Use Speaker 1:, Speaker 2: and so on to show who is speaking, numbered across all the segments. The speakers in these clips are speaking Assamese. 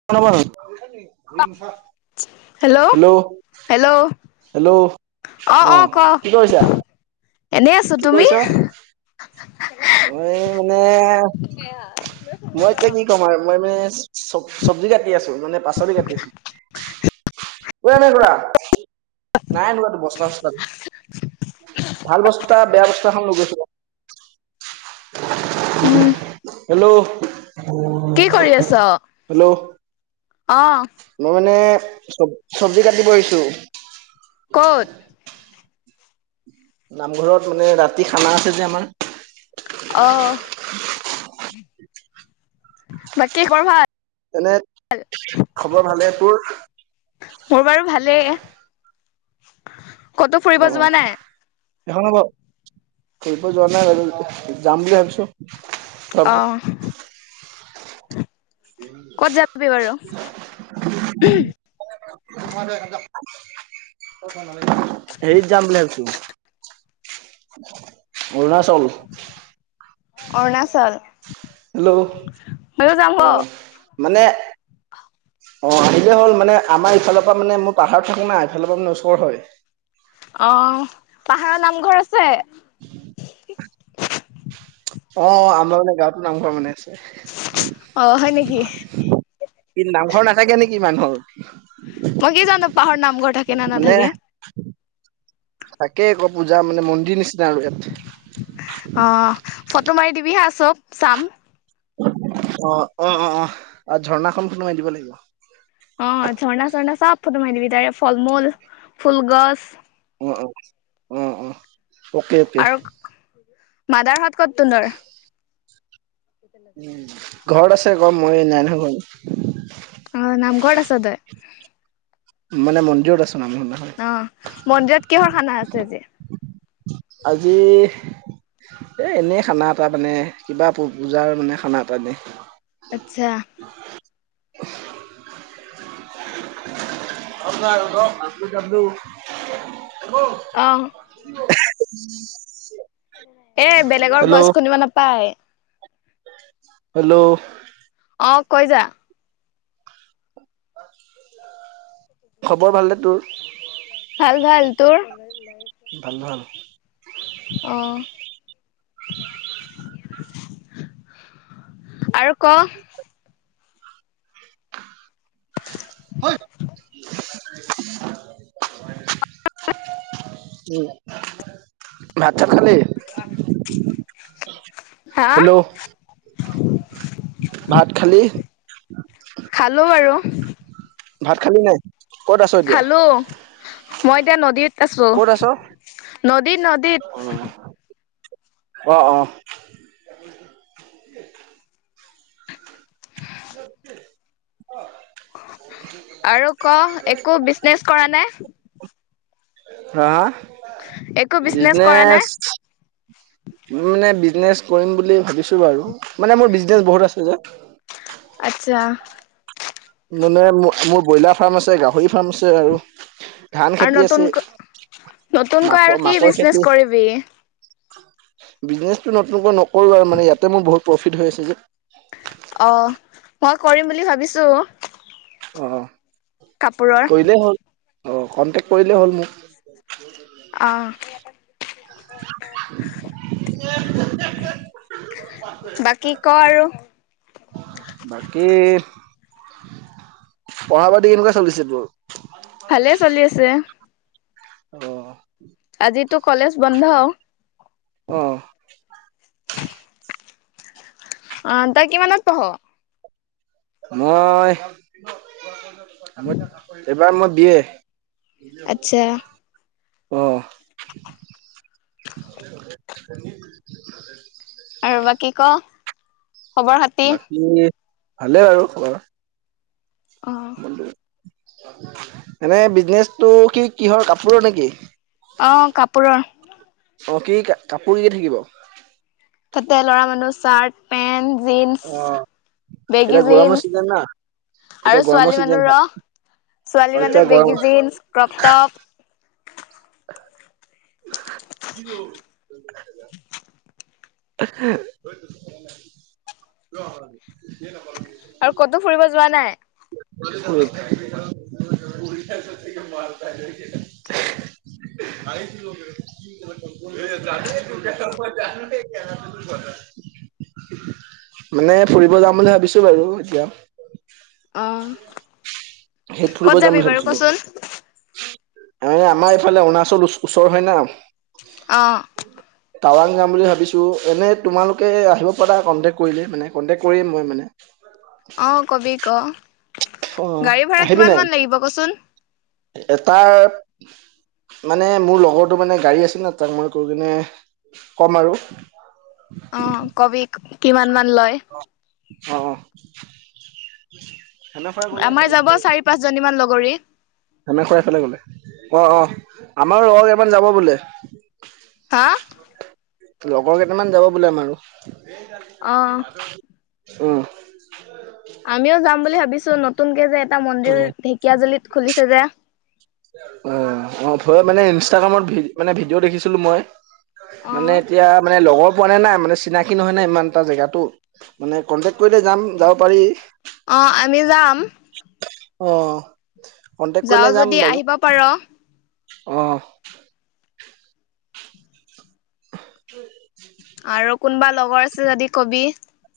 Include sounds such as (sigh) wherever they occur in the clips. Speaker 1: (inaudible)
Speaker 2: Hello
Speaker 1: hello!
Speaker 2: Hello
Speaker 1: hello! অ কি কৰিছা?
Speaker 2: এনেই আছো।
Speaker 1: কি
Speaker 2: তুমি?
Speaker 1: কৰিছা মই মানে মই এতিয়া কি ক'ম আৰু মই মানে চব-চব্জি কাটি আছো, মানে পাচলি কাটি আছো। (unintelligible) নাই ৰোৱাটো বস্তা চস্তা ভাল বস্তা বেয়া বস্তা এখন লৈ গৈছিলো।
Speaker 2: উম
Speaker 1: হেল্ল!
Speaker 2: কি কৰি আছ
Speaker 1: হেল্ল!
Speaker 2: অ
Speaker 1: মই মানে চব-চবজি কাটিব আহিছো।
Speaker 2: ক'ত?
Speaker 1: নামঘৰত মানে ৰাতি খানা আছে যে আমাৰ।
Speaker 2: অহ, বাকি খবৰ ভাল?
Speaker 1: এনে, খবৰ ভালে। তোৰ?
Speaker 2: মোৰ বাৰু ভালেই। কতো
Speaker 1: অ
Speaker 2: ফুৰিব যোৱা নাই?
Speaker 1: (unintelligible) ফুৰিব যোৱা নাই বাৰু যাম বুলি ভাবিছো।
Speaker 2: অহ। বাৰু
Speaker 1: (unintelligible) (unintelligible) হেৰীত যাম বুলি ভাবিছো অৰুণাচল।
Speaker 2: অৰুণাচল?
Speaker 1: হেল্ল!
Speaker 2: ময়ো যাম হ
Speaker 1: অ। মানে, অ আহিলে হ'ল মানে আমাৰ ইফালৰ পৰা মানে মই পাহাৰত থাকো না সেইফালৰ মানে ওচৰত হয়।
Speaker 2: অ পাহাৰত নামঘৰ আছে?
Speaker 1: (unintelligible) অ আমাৰ মানে গাৱতো নামঘৰ বনাই আছে।
Speaker 2: অ হয় নেকি?
Speaker 1: কি নামঘৰ নাথাকে নেকি মানুহৰ?
Speaker 2: মই কি জানো পাহাৰৰ নামঘৰ থাকে না নাথাকে?
Speaker 1: থাকে আকৌ পূজা মানে মন্দিৰ নিচিনা আৰু ইয়াত।
Speaker 2: অ ফটো মাৰি দিবি হা চব চাম।
Speaker 1: অ, অ-অ-অ আৰু ঝৰ্ণাখন ফটো মাৰি দিব লাগিব।
Speaker 2: অ ঝৰ্ণা-চৰ্ণা চব ফটো মাৰি দিবি তাৰ ফল-মূল, ফুলগছ,
Speaker 1: অ-অ, অ-অ
Speaker 2: আৰু মাদাৰহত ক'ত তুনতৰ?
Speaker 1: ঘৰত আছে আকৌ মই নাই নহয় ঘৰত।
Speaker 2: অ নামঘৰত আছ তই?
Speaker 1: মানে মন্দিৰত আছো নামঘৰত নহয়।
Speaker 2: অ মন্দিৰত কিহৰ খানা আছে আজি?
Speaker 1: আজি এই এনেই খানা এটা মানে কিবা পূজাৰ মানে খানা এটা দে।
Speaker 2: আতচ্ছা
Speaker 1: (unintelligible)
Speaker 2: অ
Speaker 1: (unintelligible)
Speaker 2: এ বেলেগৰ
Speaker 1: হেল্ল'
Speaker 2: ভইচ শুনিব নাপায়
Speaker 1: হেল্ল'
Speaker 2: অ কৈ যা
Speaker 1: (unintelligible) (inaudible) খবৰ ভালনে তোৰ?
Speaker 2: ভাল ভাল তোৰ
Speaker 1: ভাল ভাল
Speaker 2: অহ আৰু ক
Speaker 1: (unintelligible) উ ভাত চাত খালি?
Speaker 2: (unintelligible) হা
Speaker 1: হেল্ল' ভাত খালি?
Speaker 2: খালো আৰু
Speaker 1: ভাত খালি নাই? ক'ত আছ? এতিয়া?
Speaker 2: খালো মই এতিয়া নদীত আছোঁ,
Speaker 1: ক'ত আছ?
Speaker 2: নদীত নদীত।
Speaker 1: অ', অ'। (unintelligible)
Speaker 2: আৰু ক' একো বিজনেচ কৰা নাই?
Speaker 1: হা?
Speaker 2: একো বিজনেচ কৰা
Speaker 1: বিজনেছ
Speaker 2: নাই
Speaker 1: উ মানে বিজনেচ কৰিম বুলি ভাবিছো বাৰু, মানে মোৰ বিজনেচ বহুত আছে যে।
Speaker 2: আত্ছা।
Speaker 1: মানে মু মোৰ ব্ৰইলাৰ ফাৰ্ম আছে, গাহৰি ফাৰ্ম আছে, আৰু ধান
Speaker 2: আৰু
Speaker 1: খেতি
Speaker 2: নতুন
Speaker 1: আছে।
Speaker 2: নতুনকৈ
Speaker 1: মাক
Speaker 2: আৰু কি
Speaker 1: মাকৰ
Speaker 2: বিছনেচ
Speaker 1: খেতি
Speaker 2: কৰিবি?
Speaker 1: বিজনেচটো নতুনকৈ নকৰো আও মানে, ইয়াতে মোৰ বহুত প্ৰফিট হৈ আছে যে।
Speaker 2: অ', মই কৰিম বুলি ভাবিছো।
Speaker 1: অ',
Speaker 2: কাপোৰৰ
Speaker 1: কৰিলেই হ'ল, অ', কনটেক্ট কৰিলেই হ'ল মোক।
Speaker 2: অ'। বাকী ক' আৰু।
Speaker 1: বাকী পঢ়া-পাতি কেনেকুৱা চলিছে তোৰ?
Speaker 2: ভালে চলি আছে।
Speaker 1: অ'।
Speaker 2: আজিতো কলেজ বন্ধ?
Speaker 1: অ'।
Speaker 2: (inaudible) অ', তই কিমানত পঢ়?
Speaker 1: মই, এইবাৰ মই বি এ
Speaker 2: আচ্ছা
Speaker 1: অ'। (inaudible)
Speaker 2: আৰু বাকী ক' খবৰ খাতি
Speaker 1: বাকী ভালেই বাৰু খবৰ
Speaker 2: অ
Speaker 1: এনেই বিজনেচটো কি কিহৰ কাপোৰৰ নেকি?
Speaker 2: অ', কাপোৰৰ।
Speaker 1: অ', কি কাপোৰ কি কি থাকিব?
Speaker 2: তাতে ল'ৰা মানুহৰ চাৰ্ট পেন্ট জিন্চ।
Speaker 1: অ
Speaker 2: বেগী
Speaker 1: এতিয়া গৰমৰ চিজন
Speaker 2: জিন্চ
Speaker 1: না এতিয়া
Speaker 2: আৰু
Speaker 1: গৰমৰ
Speaker 2: ছোৱালী
Speaker 1: চিজন
Speaker 2: মানুহৰ
Speaker 1: হয় অ
Speaker 2: ছোৱালী
Speaker 1: এতিয়া
Speaker 2: মানুহৰ
Speaker 1: গৰম
Speaker 2: বেগী জিন্স ক্ৰপটপ।
Speaker 1: (inaudible) (inaudible) (inaudible)
Speaker 2: আৰু ক'তো ফুৰিব যোৱা নাই?
Speaker 1: (inaudible) (inaudible) (inaudible) মানে ফুৰিব যাম বুলি ভাবিছো বাৰু এতিয়া।
Speaker 2: অ', ক'ত যাবি বাৰু ক' চোন?
Speaker 1: এ আমাৰ এইফালে অৰুণাচল ওচৰ হয় না।
Speaker 2: অ'।
Speaker 1: (inaudible) টাৱাং যাম বুলি ভাবিছো, এনেই তোমালোকে আহিব পাৰা কণ্টেক কৰিলে মানে, কণ্টেক কৰিম মই মানে।
Speaker 2: অ', কবি আক
Speaker 1: অ
Speaker 2: গাড়ী ভাড়া কিমান মান লাগিব ক চোন?
Speaker 1: এটাৰ মানে মোৰ লগৰটোৰ মানে গাড়ী আছিল ন, তাক মই কৈ কিনে ক'ম আৰু
Speaker 2: অ' কবি কিমান মান লয়?
Speaker 1: অ', অ'।
Speaker 2: আমাৰ যাব চাৰি পাঁচজনীমান লগৰী।
Speaker 1: ধমে খৰাই এইফালে গ'লে, অ' অ' আমাৰো ৰৰ এমান যাব
Speaker 2: হা।
Speaker 1: লগৰ কেইটামান যাব বোলে আমাৰ
Speaker 2: অ
Speaker 1: লগত। ও'ম।
Speaker 2: আমিও যাম বুলি ভাবিছো, নতুনকে যে এটা মন্দিৰ ঢেকীয়াাজুলিত খুলিছে যে?
Speaker 1: অ', অ' ময়ে মানে ইনষ্টাগ্ৰামত মানে ভিডিঅ' দেখিছিলো মই?
Speaker 2: অ
Speaker 1: মানে এতিয়া মানে লগৰ পোৱা নাই না, মানে চিনাকি নহয় না ইমানটা জেগাতো? মানে কন্টেক্ট কৰিলে যাম যাব পাৰি
Speaker 2: আমি যাম
Speaker 1: অ'। কণ্টেক্ট
Speaker 2: যাও
Speaker 1: কৰিলে যাম
Speaker 2: যদি
Speaker 1: বাৰু?
Speaker 2: আহিব পাৰ।
Speaker 1: অ'। (inaudible)
Speaker 2: আৰু কোনোবা লগৰ আছে যদি কবি?
Speaker 1: (inaudible)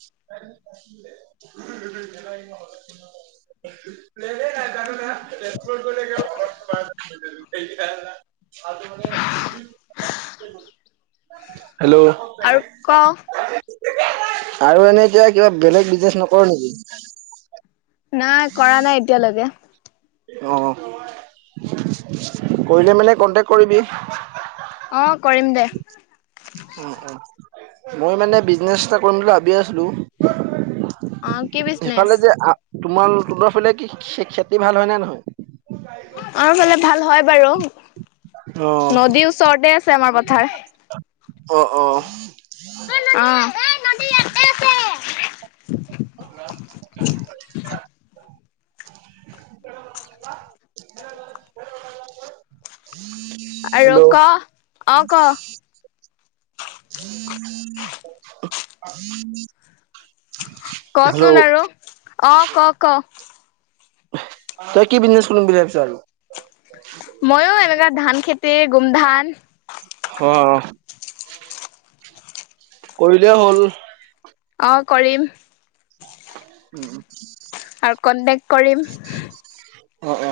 Speaker 1: (inaudible) হেল্ল'অ
Speaker 2: আৰু ক?
Speaker 1: (inaudible) আৰু এনেই এতিয়া কিবা বেলেগ বিজনেচ নকৰো নেকি?
Speaker 2: নাই কৰা নাই এতিয়ালৈকে।
Speaker 1: অ', কৰিলে মানে কন্টেক্ট কৰিবি?
Speaker 2: অ' কৰিম দে।
Speaker 1: উম, উম মই মানে বিজনেচ এটা কৰিম বুলি ভাবিয়ে আছিলো।
Speaker 2: অ কি বিজনেচ
Speaker 1: সিফালে যে আ তোমাৰ তহ'তৰ ফালে কি খে খেতি ভাল হয় নে নহয়?
Speaker 2: আমাৰ ফালে ভাল হয় বাৰু,
Speaker 1: অ
Speaker 2: নদীৰ ওচৰতে আছে আমাৰ পথাৰ।
Speaker 1: অ', অ'।
Speaker 2: অ'।
Speaker 1: (unintelligible)
Speaker 2: (unintelligible) আৰু ক
Speaker 1: হেল্ল'
Speaker 2: অ' ক?
Speaker 1: (inaudible) (unintelligible)
Speaker 2: কচোন আৰু অ' ক ক?
Speaker 1: তই কি বিজনেচ কৰিম বুলি ভাবিছ আৰু?
Speaker 2: ময়ো এনেকুৱা ধান খেতি, গোমধান
Speaker 1: হ। কৰিলে হ'ল।
Speaker 2: অ' কৰিম।
Speaker 1: উম।
Speaker 2: আৰু কণ্টেক্ট কৰিম
Speaker 1: অ', অ'।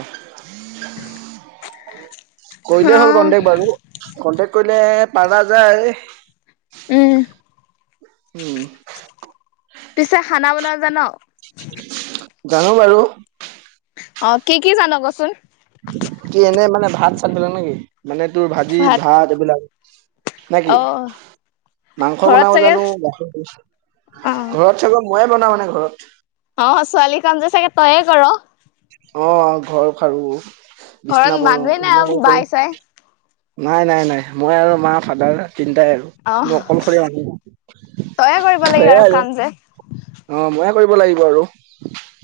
Speaker 2: অ
Speaker 1: কৰিলেই হ'ল কণ্টেক্ট বাৰু, কণ্টেক্ট কৰিলে পাৰা যায়।
Speaker 2: উম।
Speaker 1: উম।
Speaker 2: পিছে খানা বনাব জান?
Speaker 1: জানো বাৰু।
Speaker 2: অ কি কি জান কচোন?
Speaker 1: কি এনেই মানে ভাত - চাতবিলাক নেকি মানে তোৰ ভাজি, ভাত এইবিলাক? নে কি?
Speaker 2: অ।
Speaker 1: মাংস
Speaker 2: ঘৰত
Speaker 1: বনাব
Speaker 2: চাগে
Speaker 1: জানো (unintelligible)
Speaker 2: অ
Speaker 1: ঘৰত চাগৈ ময়ে বনাওঁ মানে ঘৰত।
Speaker 2: অ ছোৱালীৰ কামটো চাগে তইয়ে কৰ।
Speaker 1: অ ঘৰ সাৰো,
Speaker 2: ঘৰত
Speaker 1: বিচনা পাৰো
Speaker 2: মানুহে নাই
Speaker 1: এইবিলাক
Speaker 2: আৰু
Speaker 1: মইয়ে
Speaker 2: বাই
Speaker 1: কৰো।
Speaker 2: চাই
Speaker 1: নাই নাই নাই, মই আৰু মা, ফাদাৰ তিনটাই আৰু।
Speaker 2: অ
Speaker 1: মই অকলশৰীয়া মানুহ
Speaker 2: তয়ে কৰিব লাগে
Speaker 1: সেয়ে আৰু।
Speaker 2: কাম যে
Speaker 1: অ ময়ে কৰিব লাগিব আৰু।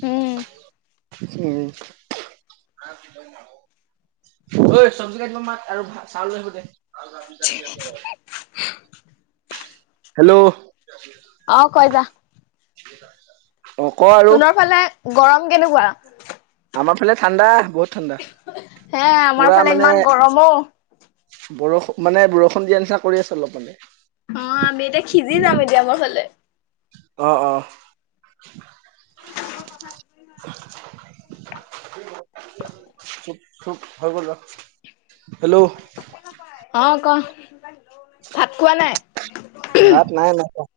Speaker 2: উম।
Speaker 1: উম। মাত সিহঁতকো আক। ঐ চব্জি কাটিব মাত আৰু ভা চাউল লৈ আহিব দে (unintelligible) হেল্ল'?
Speaker 2: অ কয় যা?
Speaker 1: কেইটা হিচাপ?
Speaker 2: তোহঁতৰ ফালে গৰম কেনেকুৱা?
Speaker 1: আমাৰ ফালে ঠাণ্ডা বহুত ঠাণ্ডা,
Speaker 2: হে আমাৰ
Speaker 1: পুৰা
Speaker 2: ফালে
Speaker 1: মানে
Speaker 2: ইমান গৰম অ
Speaker 1: বৰষ মানে বৰষুণ দিয়া নিচিনা কৰি আছে অলপ মানে।
Speaker 2: অ', আমি এতিয়া সিজি যাম এতিয়া আমাৰ ফালে।
Speaker 1: অ', অ'। হেল্ল'?
Speaker 2: অ', ক' ভাত খোৱা নাই?
Speaker 1: ভাত নাই নাই খোৱা,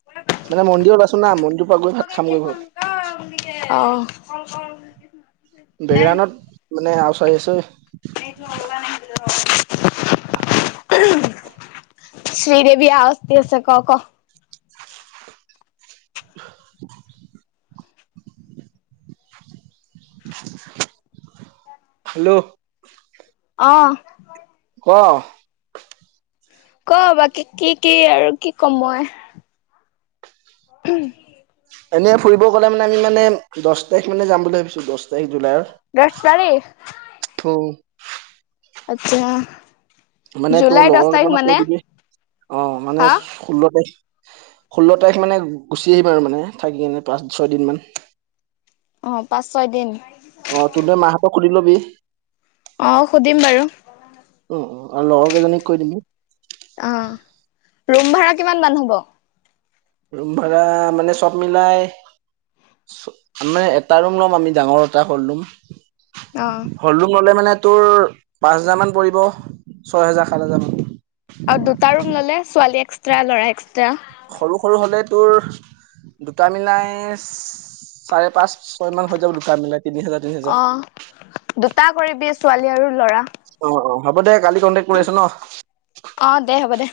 Speaker 1: মানে মন্দিৰত আছো না মন্দিৰৰ পৰা গৈ ভাত খামগৈ ঘৰত।
Speaker 2: অ'।
Speaker 1: বেকগ্ৰাউণ্ডত মানে আৱাজ আহি আছে ঐ।
Speaker 2: (unintelligible)
Speaker 1: (inaudible)
Speaker 2: শ্ৰীদেৱী আৱাজ দি আছে ক' ক'?
Speaker 1: (inaudible) খালো।
Speaker 2: অ'।
Speaker 1: ক'?
Speaker 2: ক' বাকী কি কি আৰু কি কম মই? (inaudible)
Speaker 1: এনেই ফুৰিব গ'লে মানে আমি মানে দহ তাৰিখ মানে যাম বুলি ভাবিছো দহ তাৰিখ জুলাইৰ।
Speaker 2: দছ তাৰিখ?
Speaker 1: উম।
Speaker 2: আচ্ছা।
Speaker 1: মানে তোৰ
Speaker 2: জুলাই দহ
Speaker 1: লগৰ
Speaker 2: তাৰিখ
Speaker 1: কেইটামানক
Speaker 2: মানে
Speaker 1: কৈ দিবি অ',
Speaker 2: হা
Speaker 1: মানে ষোল্ল তাৰিখ ষোল্ল তাৰিখ মানে গুচি আহিম আৰু মানে থাকি কিনে পাঁচ ছয়দিনমান।
Speaker 2: অ', পাঁচ ছয় দিন।
Speaker 1: অ', তহঁতে মাহঁতক সুধি লবি।
Speaker 2: অ', সুধিম বাৰু।
Speaker 1: উম, উম, আৰু লগৰ কেইজনীক কৈ দিবি।
Speaker 2: অ', ৰুম ভাড়া কিমান মান হ'ব?
Speaker 1: ৰুম ভাড়া মানে চব মিলাই ম মানে এটা ৰুম ল'ম আমি ডাঙৰ এটা হ'ল ৰুম।
Speaker 2: অ'।
Speaker 1: হ'ল ৰুম ল'লে মানে তোৰ পাঁচ হাজাৰ মান পৰিব ছয় হেজাৰ সাত হেজাৰ মান।
Speaker 2: আৰু দুটা ৰুম ল'লে ছোৱালী এক্সট্ৰা ল'ৰা এক্সট্ৰা?
Speaker 1: সৰু সৰু হ'লে তোৰ দুটা মিলাই চাৰে পাঁচ ছয় মান হৈ যাব দুটা মিলাই তিনি হাজাৰ তিনি হাজাৰ
Speaker 2: অ', দুটা কৰিবি ছোৱালী আৰু ল'ৰা।
Speaker 1: অ', অ', হ'ব দে কালি কণ্টেক কৰি আছো ন'?
Speaker 2: অ', দে হ'ব দে।